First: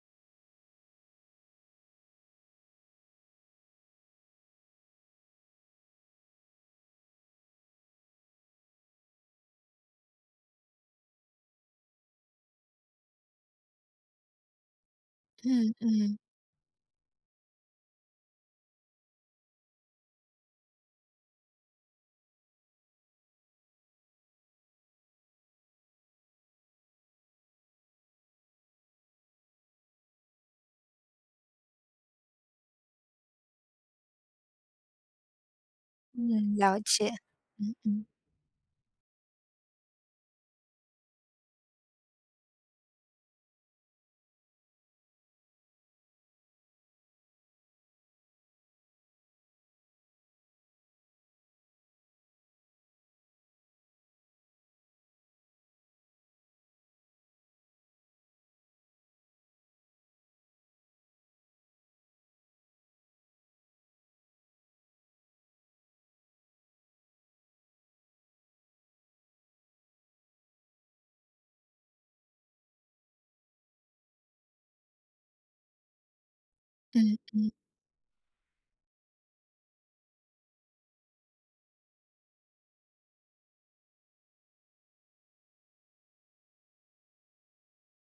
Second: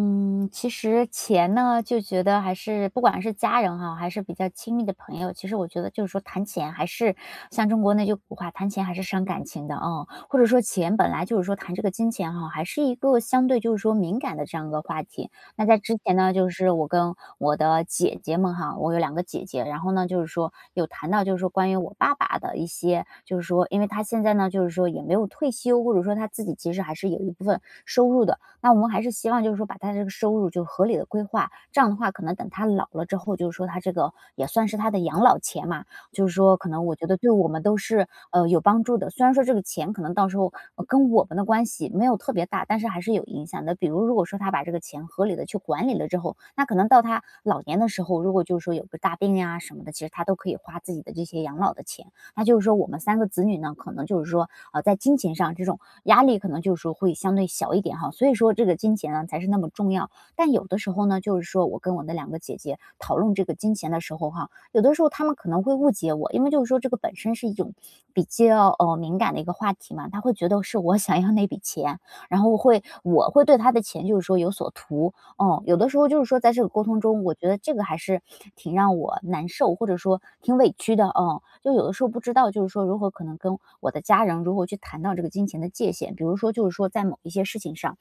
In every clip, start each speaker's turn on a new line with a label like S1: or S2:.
S1: 嗯，其实钱呢，就觉得还是不管是家人哈，还是比较亲密的朋友，其实我觉得就是说谈钱还是像中国那句古话，谈钱还是伤感情的哦。或者说钱本来就是说谈这个金钱哈，还是一个相对就是说敏感的这样一个话题。那
S2: 嗯
S1: 在之前
S2: 嗯
S1: 呢，就是我跟我的姐姐们哈，我有两个姐姐，然后呢就是说有谈到就是说关于我爸爸的一些，就是说因为他现在呢就是说也没有退休，或者说他自己其实还是有一部分收入的，那我们还是希望就是说把他这个收入就合理的规划，这样的话可能等他老了之后，就是说他这个也算是他的养老钱嘛，就是说
S2: 嗯，
S1: 可
S2: 了
S1: 能我觉
S2: 解。
S1: 得对我们
S2: 嗯
S1: 都
S2: 嗯
S1: 是，有帮助的。虽然说这个钱可能到时候，跟我们的关系没有特别大，但是还是有影响的。比如如果说他把这个钱合理的去管理了之后，那可能到他老年的时候，如果就是说有个大病呀什么的，其实他都可以花自己的这些养老的钱。那就是说我们三个子女呢，可能就是说，在金钱上这种压力可能就是说会相对小一点哈。所以说这个金钱呢才是那么重要。但有的时候呢，就是说我跟我的两个姐姐讨论这个金钱的时候哈，有的时候她们可能会误解我，因为就是说这个本身是一种比较敏感的一个话题嘛，她会觉得是我想要那笔钱，然后我会对她的钱就是说有所图，哦，有的时候就是说在这个沟通
S2: 嗯
S1: 中，我觉
S2: 嗯
S1: 得这个还是挺让我难受，或者说挺委屈的，哦，就有的时候不知道就是说如何可能跟我的家人如何去谈到这个金钱的界限，比如说就是说在某一些事情上，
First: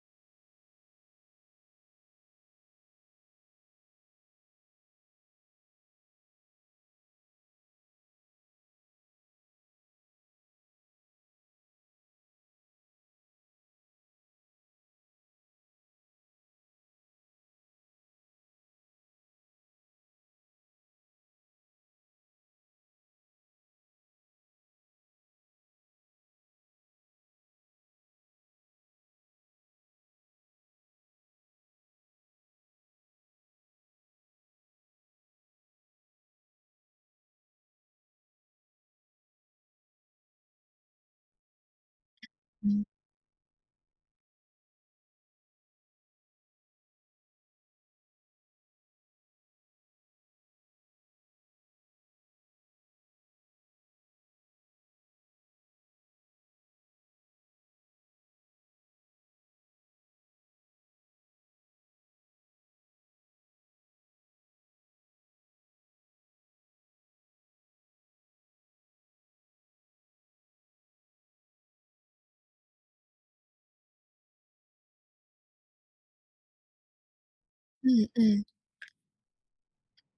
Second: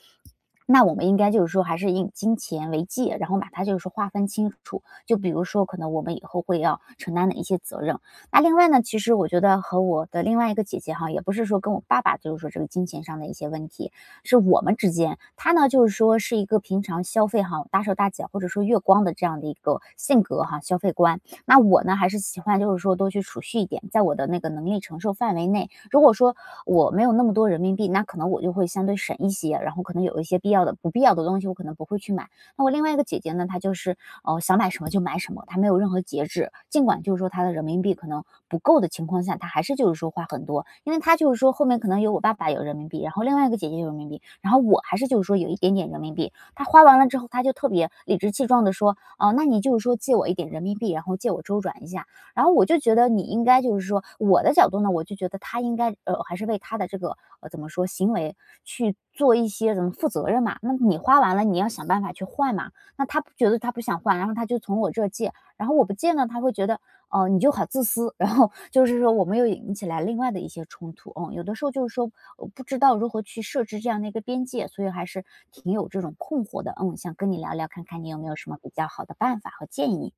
S1: 那我们应该就是说还是以金钱为界，然后把它就是说划分清楚。就比如说，可能我们以后会要承担的一些责任。那另外呢，其实我觉得和我的另外一个姐姐哈，也不是说跟我爸爸就是说这个金钱上的一些问题，是我们之间，她呢就是说是一个平常消费哈大手大脚或者说月光的这样的一个性格哈消费观。那我呢还是喜欢就是说多去储蓄一点，在我的那个能力承受范围内，如果说我没有那么多人民币，那可能我就会相对省一些，然后可能有一些必要的、不必要的东西，我可能不会去买。那我另外一个姐姐呢，她就是想买什么就买什么，她没有任何节制。尽管就是说她的人民币可能不够的情况下，她还是就是说花很多，因为她就是说后面可能有我爸爸有人民
S2: 嗯
S1: 币，然后另外一个姐姐有人民币，然后我还是就是说有一点点人民币。她花完了之后，她就特别理直气壮的说，那你就是说借我一点人民币，然后借我周转一下。然后我就觉得你应该就是说我的角度呢，我就觉得他应该，还是为他的这个，怎么说，行为去做一些怎么负责任嘛。那你花完了，你要想办法去换嘛。那他不觉得他不想换，然后他就从我这儿借，然后我不借呢，他会觉得，你就好自私。然后就是说，我们又引起来另外的一些冲突。嗯，有的时候就是说，不知道如何去设置这样的一个边界，所以还是挺有这种困惑的。嗯，想跟你聊聊，看
S2: 嗯
S1: 看你有没有
S2: 嗯
S1: 什么比较好的办法和建议。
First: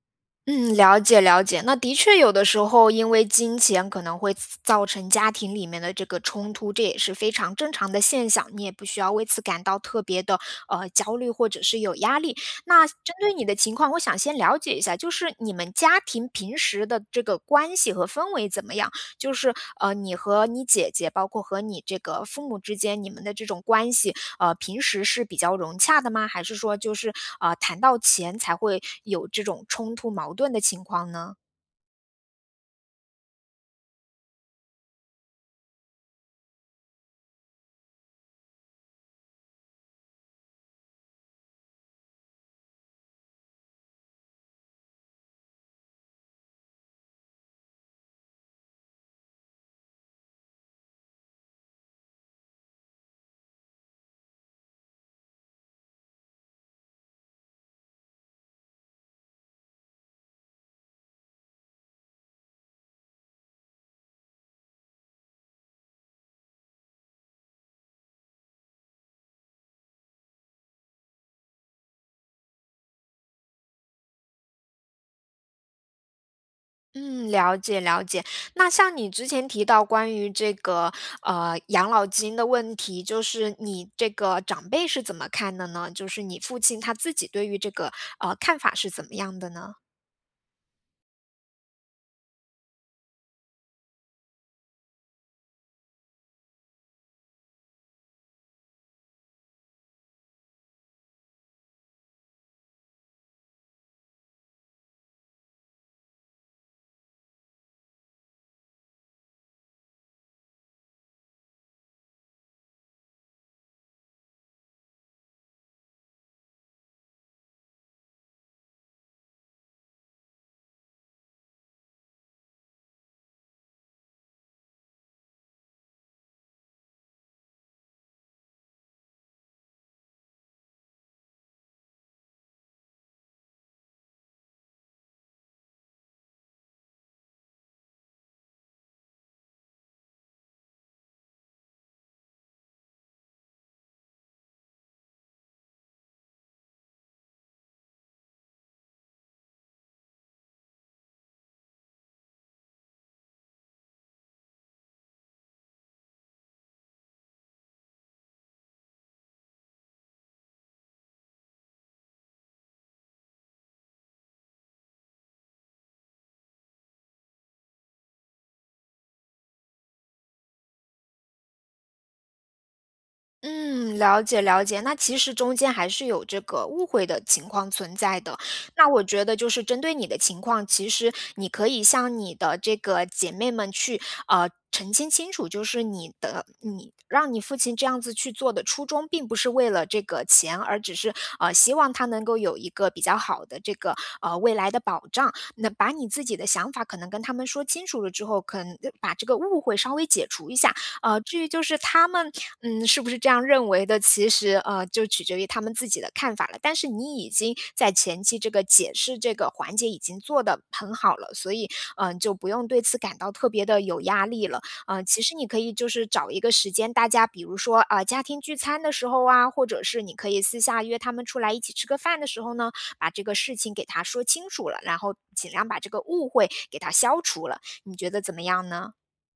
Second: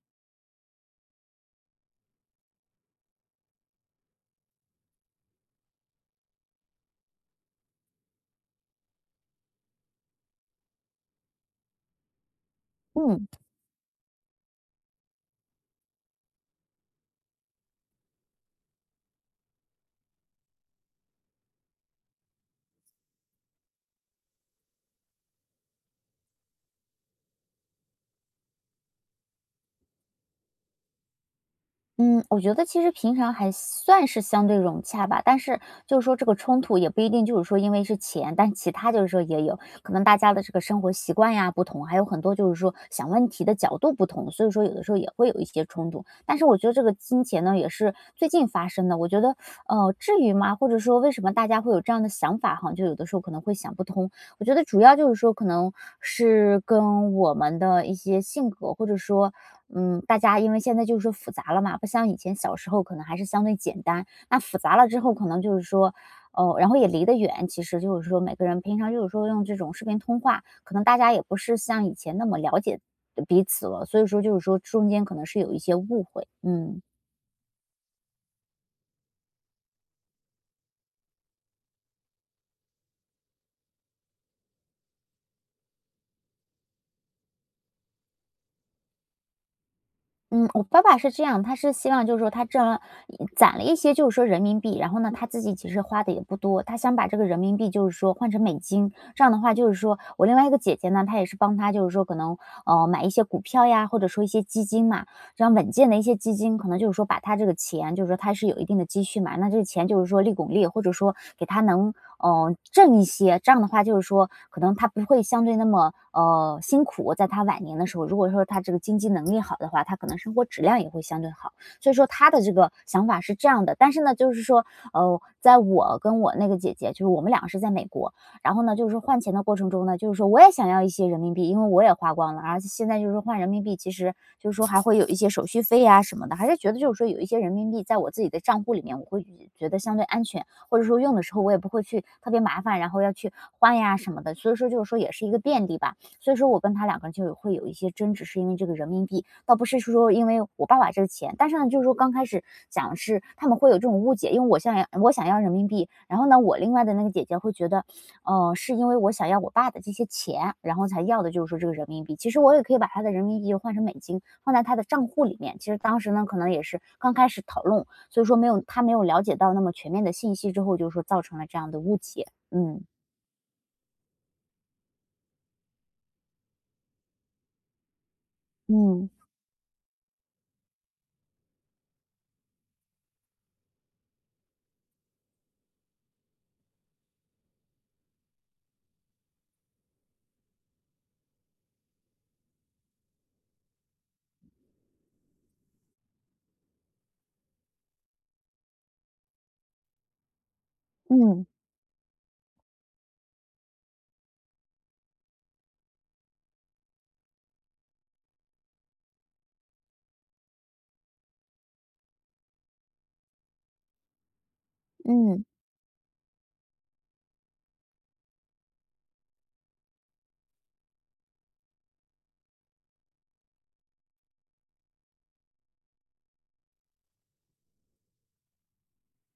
S2: 嗯，了解了解。那的确有的时候因为金钱可能会造成家庭里面的这个冲突，这也是非常正常的现象，你也不需要为此感到特别的焦虑或者是有压力。那针
S1: 嗯。
S2: 对你的情况，我想先了解一下，就是你们家庭平时的这个关系和氛围怎么样？就是你和你姐姐，包括和你这个父母之间，你们的这种关系，平时是比较融洽的吗？还是说谈到钱才会有这种冲突矛盾的情况呢？
S1: 嗯，我觉得其实平常还算是相对融洽吧，但是就是说这个冲突也不一定就是说因为是钱，但其他就是说也有可能大家的这个生活习惯呀不同，还有很多就是说想问题的角度不同，所以说有的时候也会有一些冲突。但是我觉得这个金钱呢也是最近发生的，我觉得至于吗？或者说为什么大家会有这样的想法哈？就有的时候可能会想不通。我觉得主要就是说可能是跟我们的一些性格，或者说大家因为现在就是说复杂了嘛，不像以前小时候可能还是相对简单。那复杂了之后，可能就是说，哦，然后也离得远，其实就是说每个人平常就是说用这种视频通话，可能大家也不是像以前那么了解彼此了，所以说就是说中间可能是有一些误会，嗯。
S2: 嗯，了解了解。那像你之前提到关于这个，养老金的问题，就是你这个长辈是怎么看的呢？就是你父亲他自己对于这个，看法是怎么样的呢？
S1: 嗯，我爸爸是这样，他是希望就是说他挣了攒了一些就是说人民币，然后呢，他自己其实花的也不多，他想把这个人民币就是说换成美金，这样的话就是说我另外一个姐姐呢，她也是帮他就是说可能买一些股票呀，或者说一些基金嘛，这样稳健的一些基金，可能就是说把它这个钱，就是说它是有一定的积蓄嘛，那这个钱就是说利滚利，或者说给它能挣一些，这样的话就是说可能它不会相对那么辛苦，在他晚年的时候，如果说他这个经济能力好的话，他可能生活质量也会相对好。所以说他的这个想法是这样的，但是呢，就是说在我跟我那个姐姐，就是我们两个是在美国，然后呢，就是换钱的过程中呢，就是说我也想要一些人民币，因为我也花光了，而且现在就是换人民币，其实就是说还会有一些手续费呀什么的，还是觉得就是说有一些人民币在我自己的账户里面，我会觉得相对安全，或者说用的时候我也不会去特别麻烦，然后要去换呀什么的，所以说就是说也是一个便利吧。所以说我跟他两个人就有会有一些争执，是因为这个人民币，倒不是说因为我爸爸这个钱，但是呢，就是说刚开始讲是他们会有这种误解，因为我想要人民币，然后呢，我另外的那个姐姐会觉得是因为我想要我爸的这些钱，然后才要的就是说这个人民币。其实我也可以把他的人民币换成美金，放在他的账户里面。其实当时呢，可能也是刚开始讨论，所以说没有他没有了解到那么全面的信息之后，就是说造成了这样的误解。嗯
S2: 嗯，了解了解。那其实中间还是有这个误会的情况存在的。那我
S1: 嗯
S2: 觉得就是针对你的情况，其实你可以向你的这个姐妹们去澄清清楚，就是你让你父亲这样子去做的初衷，并不是为了这个钱，而只是希望他能够有一个比较好的这个未来的保障。那把你自己的想法可能跟他们说清楚了之后，可能把这个误会稍微解除一下。至
S1: 嗯
S2: 于就是他们嗯，是不是这样认为的，其实，就取决于他们自己的看法了。但是你已经在前期这个解释这个环节已经做得很好了，所以，嗯，就不用对此感到特别的有压力了。其实
S1: 嗯。
S2: 你可以就是找一个时间，大家比如说，啊，家庭聚餐的时候啊，或者是你可以私下约他们出来一起吃个饭的时候呢，把这个事情给他说清楚了，然后尽量把这个误会给他消除了，你觉得怎么样呢？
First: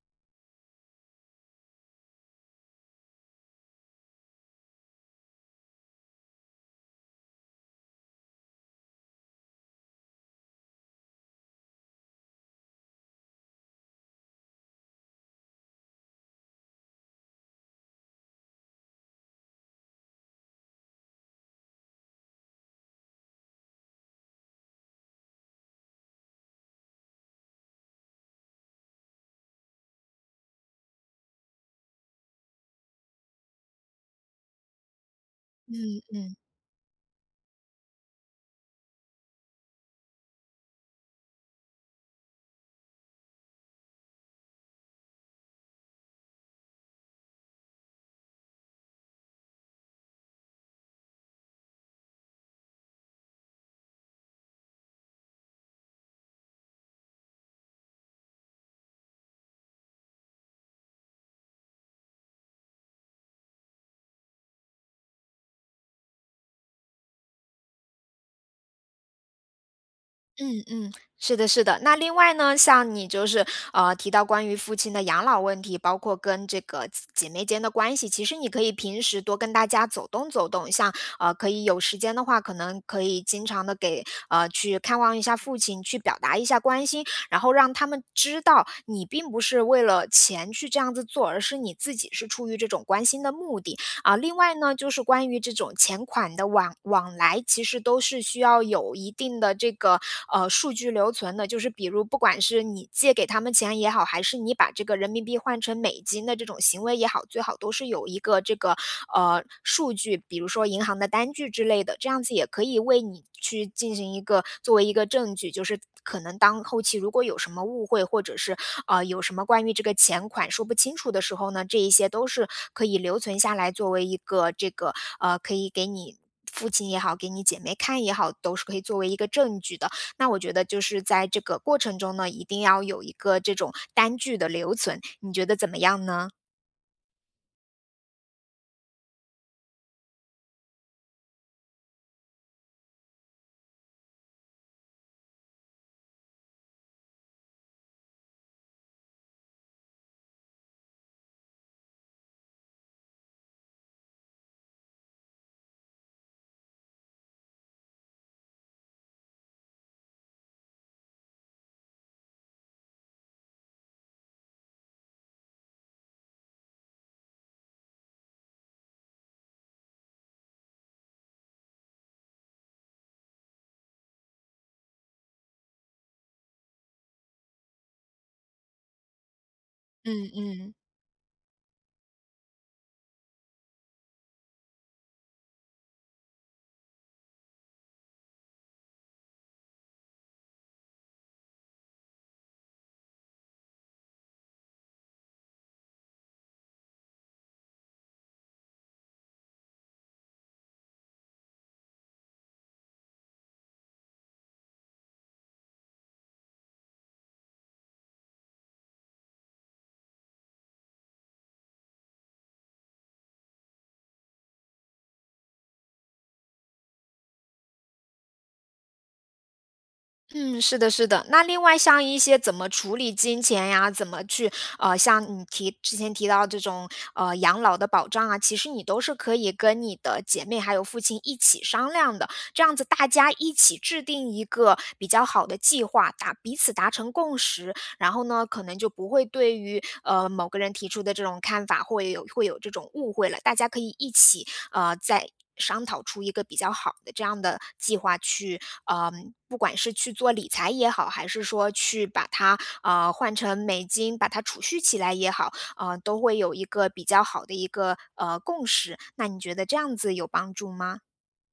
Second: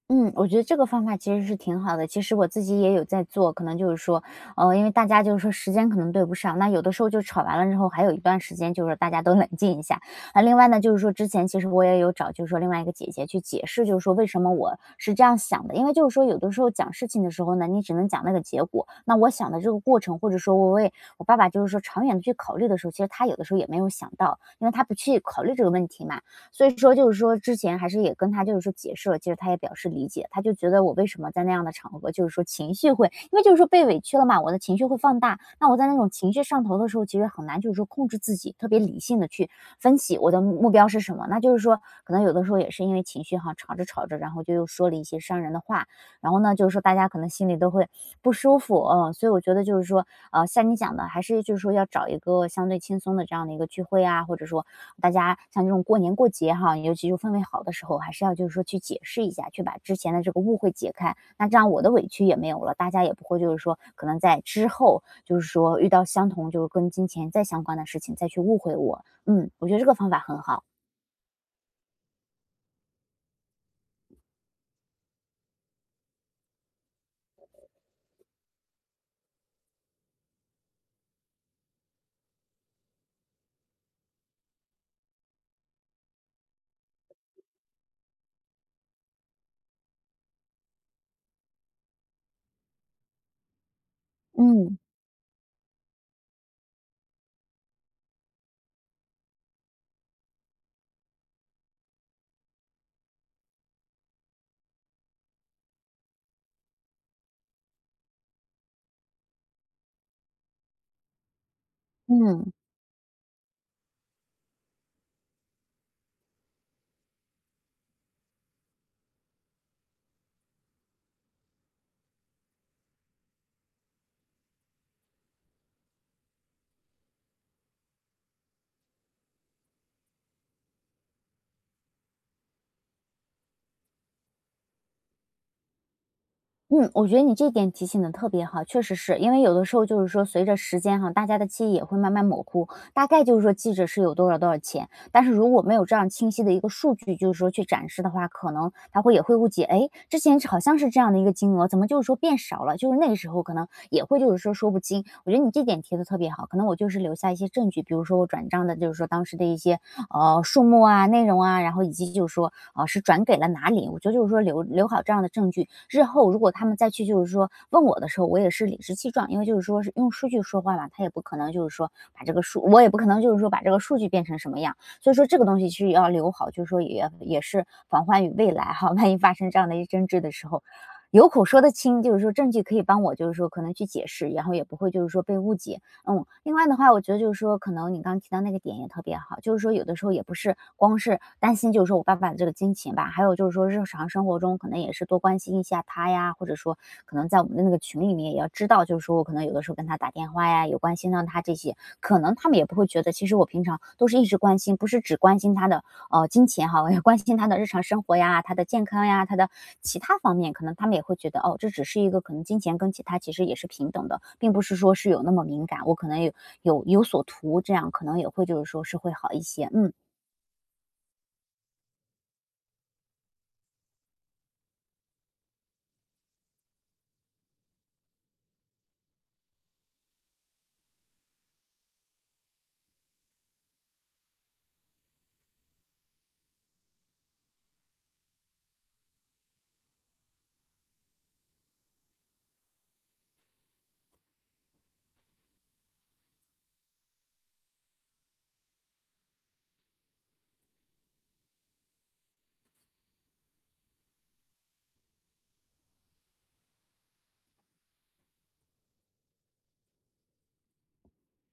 S1: 嗯，我觉得这个方法其实是挺好的。其实我自己也有在做，可能就是说，因为大家就是说时间可能对不上，那有的时候就吵完了之后，还有一段时间就是大家都冷静一下。那另外呢，就是说之前其实我也有找，就是说另外一个姐姐去解释，就是说为什么我是这样想的。因为就是说有的时候讲事情的时候呢，你只能讲那个结果，那我想的这个过程，或者说我为我爸爸就是说长远的去考虑的时候，其实他有的时候也没有想到，因为他不去考虑这个问题嘛。所以说就是说之前还是也跟他就是说解释了，其实他也表示理解，他就觉得我为什么在那样的场合，就是说情绪会因为就是说被委屈了嘛，我的情绪会放大。那我在那
S2: 嗯
S1: 种情
S2: 嗯。
S1: 绪上头的时候，其实很难就是说控制自己，特别理性的去分析我的目标是什么。那就是说，可能有的时候也是因为情绪哈，吵着吵着，然后就又说了一些伤人的话，然后呢，就是说大家可能心里都会不舒服，嗯，所以我觉得就是说，像你讲的，还是就是说要找一个相对轻松的这样的一个聚会啊，或者说大家像这种过年过节哈，尤其是氛围好的时候，还是要就是说去解释一下，去把之前的这个误会解开。那这样我的委屈也没有了，大家也不会就是说可能在之后就是说遇到相同就是跟金钱再相关的事情再去误会我。嗯，我觉得这个方法很好。
S2: 嗯嗯，是的，是的。那另外呢，像你提到关于父亲的养老问题，包括跟这个姊姐妹间的关系，其实你可以平时多跟大家走动走动，像可以有时间的话，可能可以经常的给去看望一下父亲，去表达一下关心，然后让他们知道你并不是为了钱去这样子做，而是你自己是出于这种关心的目的。啊，另外呢，
S1: 嗯
S2: 就是关于这种钱款的往来，其实都是需要有一定的这个数据留存的，就是比如不管是你借给他们钱也好，还是你把这个人民币换成美金的这种行为也好，最好都是有一个这个数据，比如说银行的单据之类的。这样子也
S1: 嗯。
S2: 可以为你去进行一个作为一个证据，就是可能当后期如果有什么误会，或者是有什么关于这个钱款说不清楚的时候呢，这一些都是可以留存下来作为一个这个可以给你。父亲也好，给你姐妹看也好，都是可以作为一个证据的。那我觉得就是在这个过程中呢，一定要有一个这种单据的留存。你觉得怎么样呢？
S1: 嗯，我觉得你这点提醒的特别好，确实是。因为有的时候就是说随着时间哈，大家的记忆也会慢慢模糊，大概就是说记着是有多少多少钱，但是如果没有这样清晰的一个数据，就是说去展示的话，可能他会也会误解，哎，之前好像是这样的一个金额，怎么就是说变少了？就是那个时候可能也会就是说说不清。我觉得你这点提的特别好，可能我就是留下一些证据，比如说我转账的，就是说当时的一些数目啊、内容啊，然后以及就是说，是转给了哪里。我觉得就是说留好这样的证据，日后如果他们再去就是说问我的时候，我也是理直气壮，因为就是说是用数据说话嘛，他也不可能就是说把这个数，我也不可能就是说把这个数据变成什么样。所以说这个东西是要留好，就是说也是防患于未来哈，万一发生这样的一争
S2: 嗯
S1: 执的时候，
S2: 嗯。
S1: 有口说得清，就是说证据可以帮我，就是说可能去解释，然后也不会就是说被误解。嗯，另外的话，我觉得就是说，可能你刚刚提到那个点也特别好，就是说有的时候也不是光是担心，就是说我爸爸的这个金钱吧，还有就是说日常生活中可能也是多关心一下他呀，或者说可能在我们的那个群里面也要知道，就是说我可能有的时候跟他打电话呀，有关心到他这些，可能他们也不会觉得，其实我平常都是一直关心，不是只关心他的金钱哈，我也关心他的日常生活呀、他的健康呀、他的其他方面，可能他们也会觉得哦，这只是一个可能金钱跟其他其实也是平等的，并不是说是有那么敏感，我可能有有所图，这样可能也会就是说是会好一些。嗯，
S2: 嗯，是的，是的。那另外像一些怎么处理金钱呀，怎么去像你之前提到这种养老的保障啊，其实你都是可以跟你的姐妹还有父亲一起商量的，这样子大家一起制定一个比较好的计划，彼此达成共识，然后呢，可能就不会对于某个人提出的这种看法会有这种误会了，大家可以一起再商讨出一个比较好的这样的计划去，呃，不管是去做理财也好，还是说去把它换成美金，把它储蓄起来也好，都会有一个比较好的一个共识。那你觉得这样子有帮助吗？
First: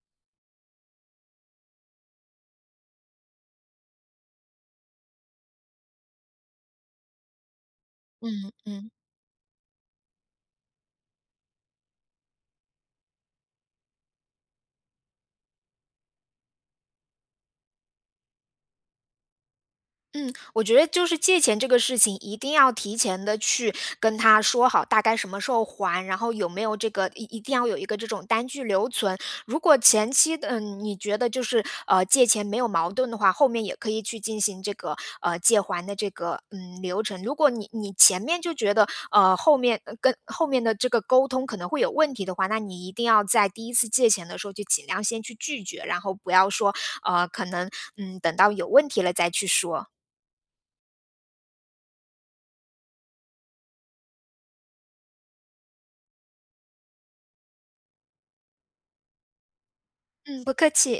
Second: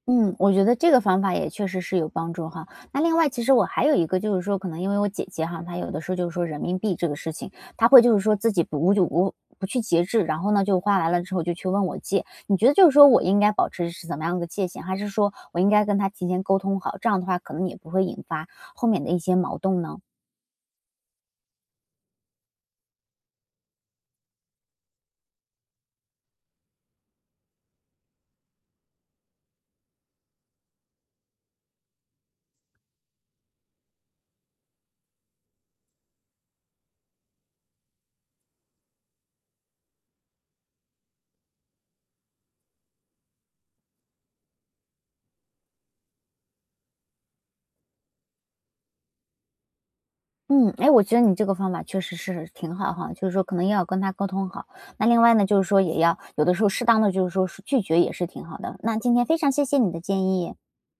S1: 嗯，我觉得这个方法也确实是有帮助哈。那另外，其实我还有一个就是说，可能因为我姐姐哈，她有的时候就是说人民币这个事情，她会就是说自
S2: 嗯
S1: 己不
S2: 嗯。
S1: 无就无不去节制，然后呢就花完了之后就去问我借。你觉得就是说我应该保持是怎么样的界限，还是说我应该跟她提前沟通好，这样的话可能也不会引发后面的一些矛盾呢？
S2: 嗯，我觉得就是借钱这个事情，一定要提前的去跟他说好，大概什么时候还，然后有没有这个一定要有一个这种单据留存。如果前期的嗯你觉得就是借钱没有矛盾的话，后面也可以去进行这个借还的这个嗯流程。如果你前面就觉得后面跟后面的这个沟通可能会有问题的话，那你一定要在第一次借钱的时候就尽量先去拒绝，然后不要说呃可能嗯等到有问题了再去说。
S1: 嗯，哎，我觉得你这个方法确实是挺好哈，就是说可能要跟他沟通好。那另外呢，就是说也要有的时候适当的，就是说是拒绝也是挺好的。那今天非常谢谢你的建
S2: 嗯，
S1: 议。
S2: 不客气。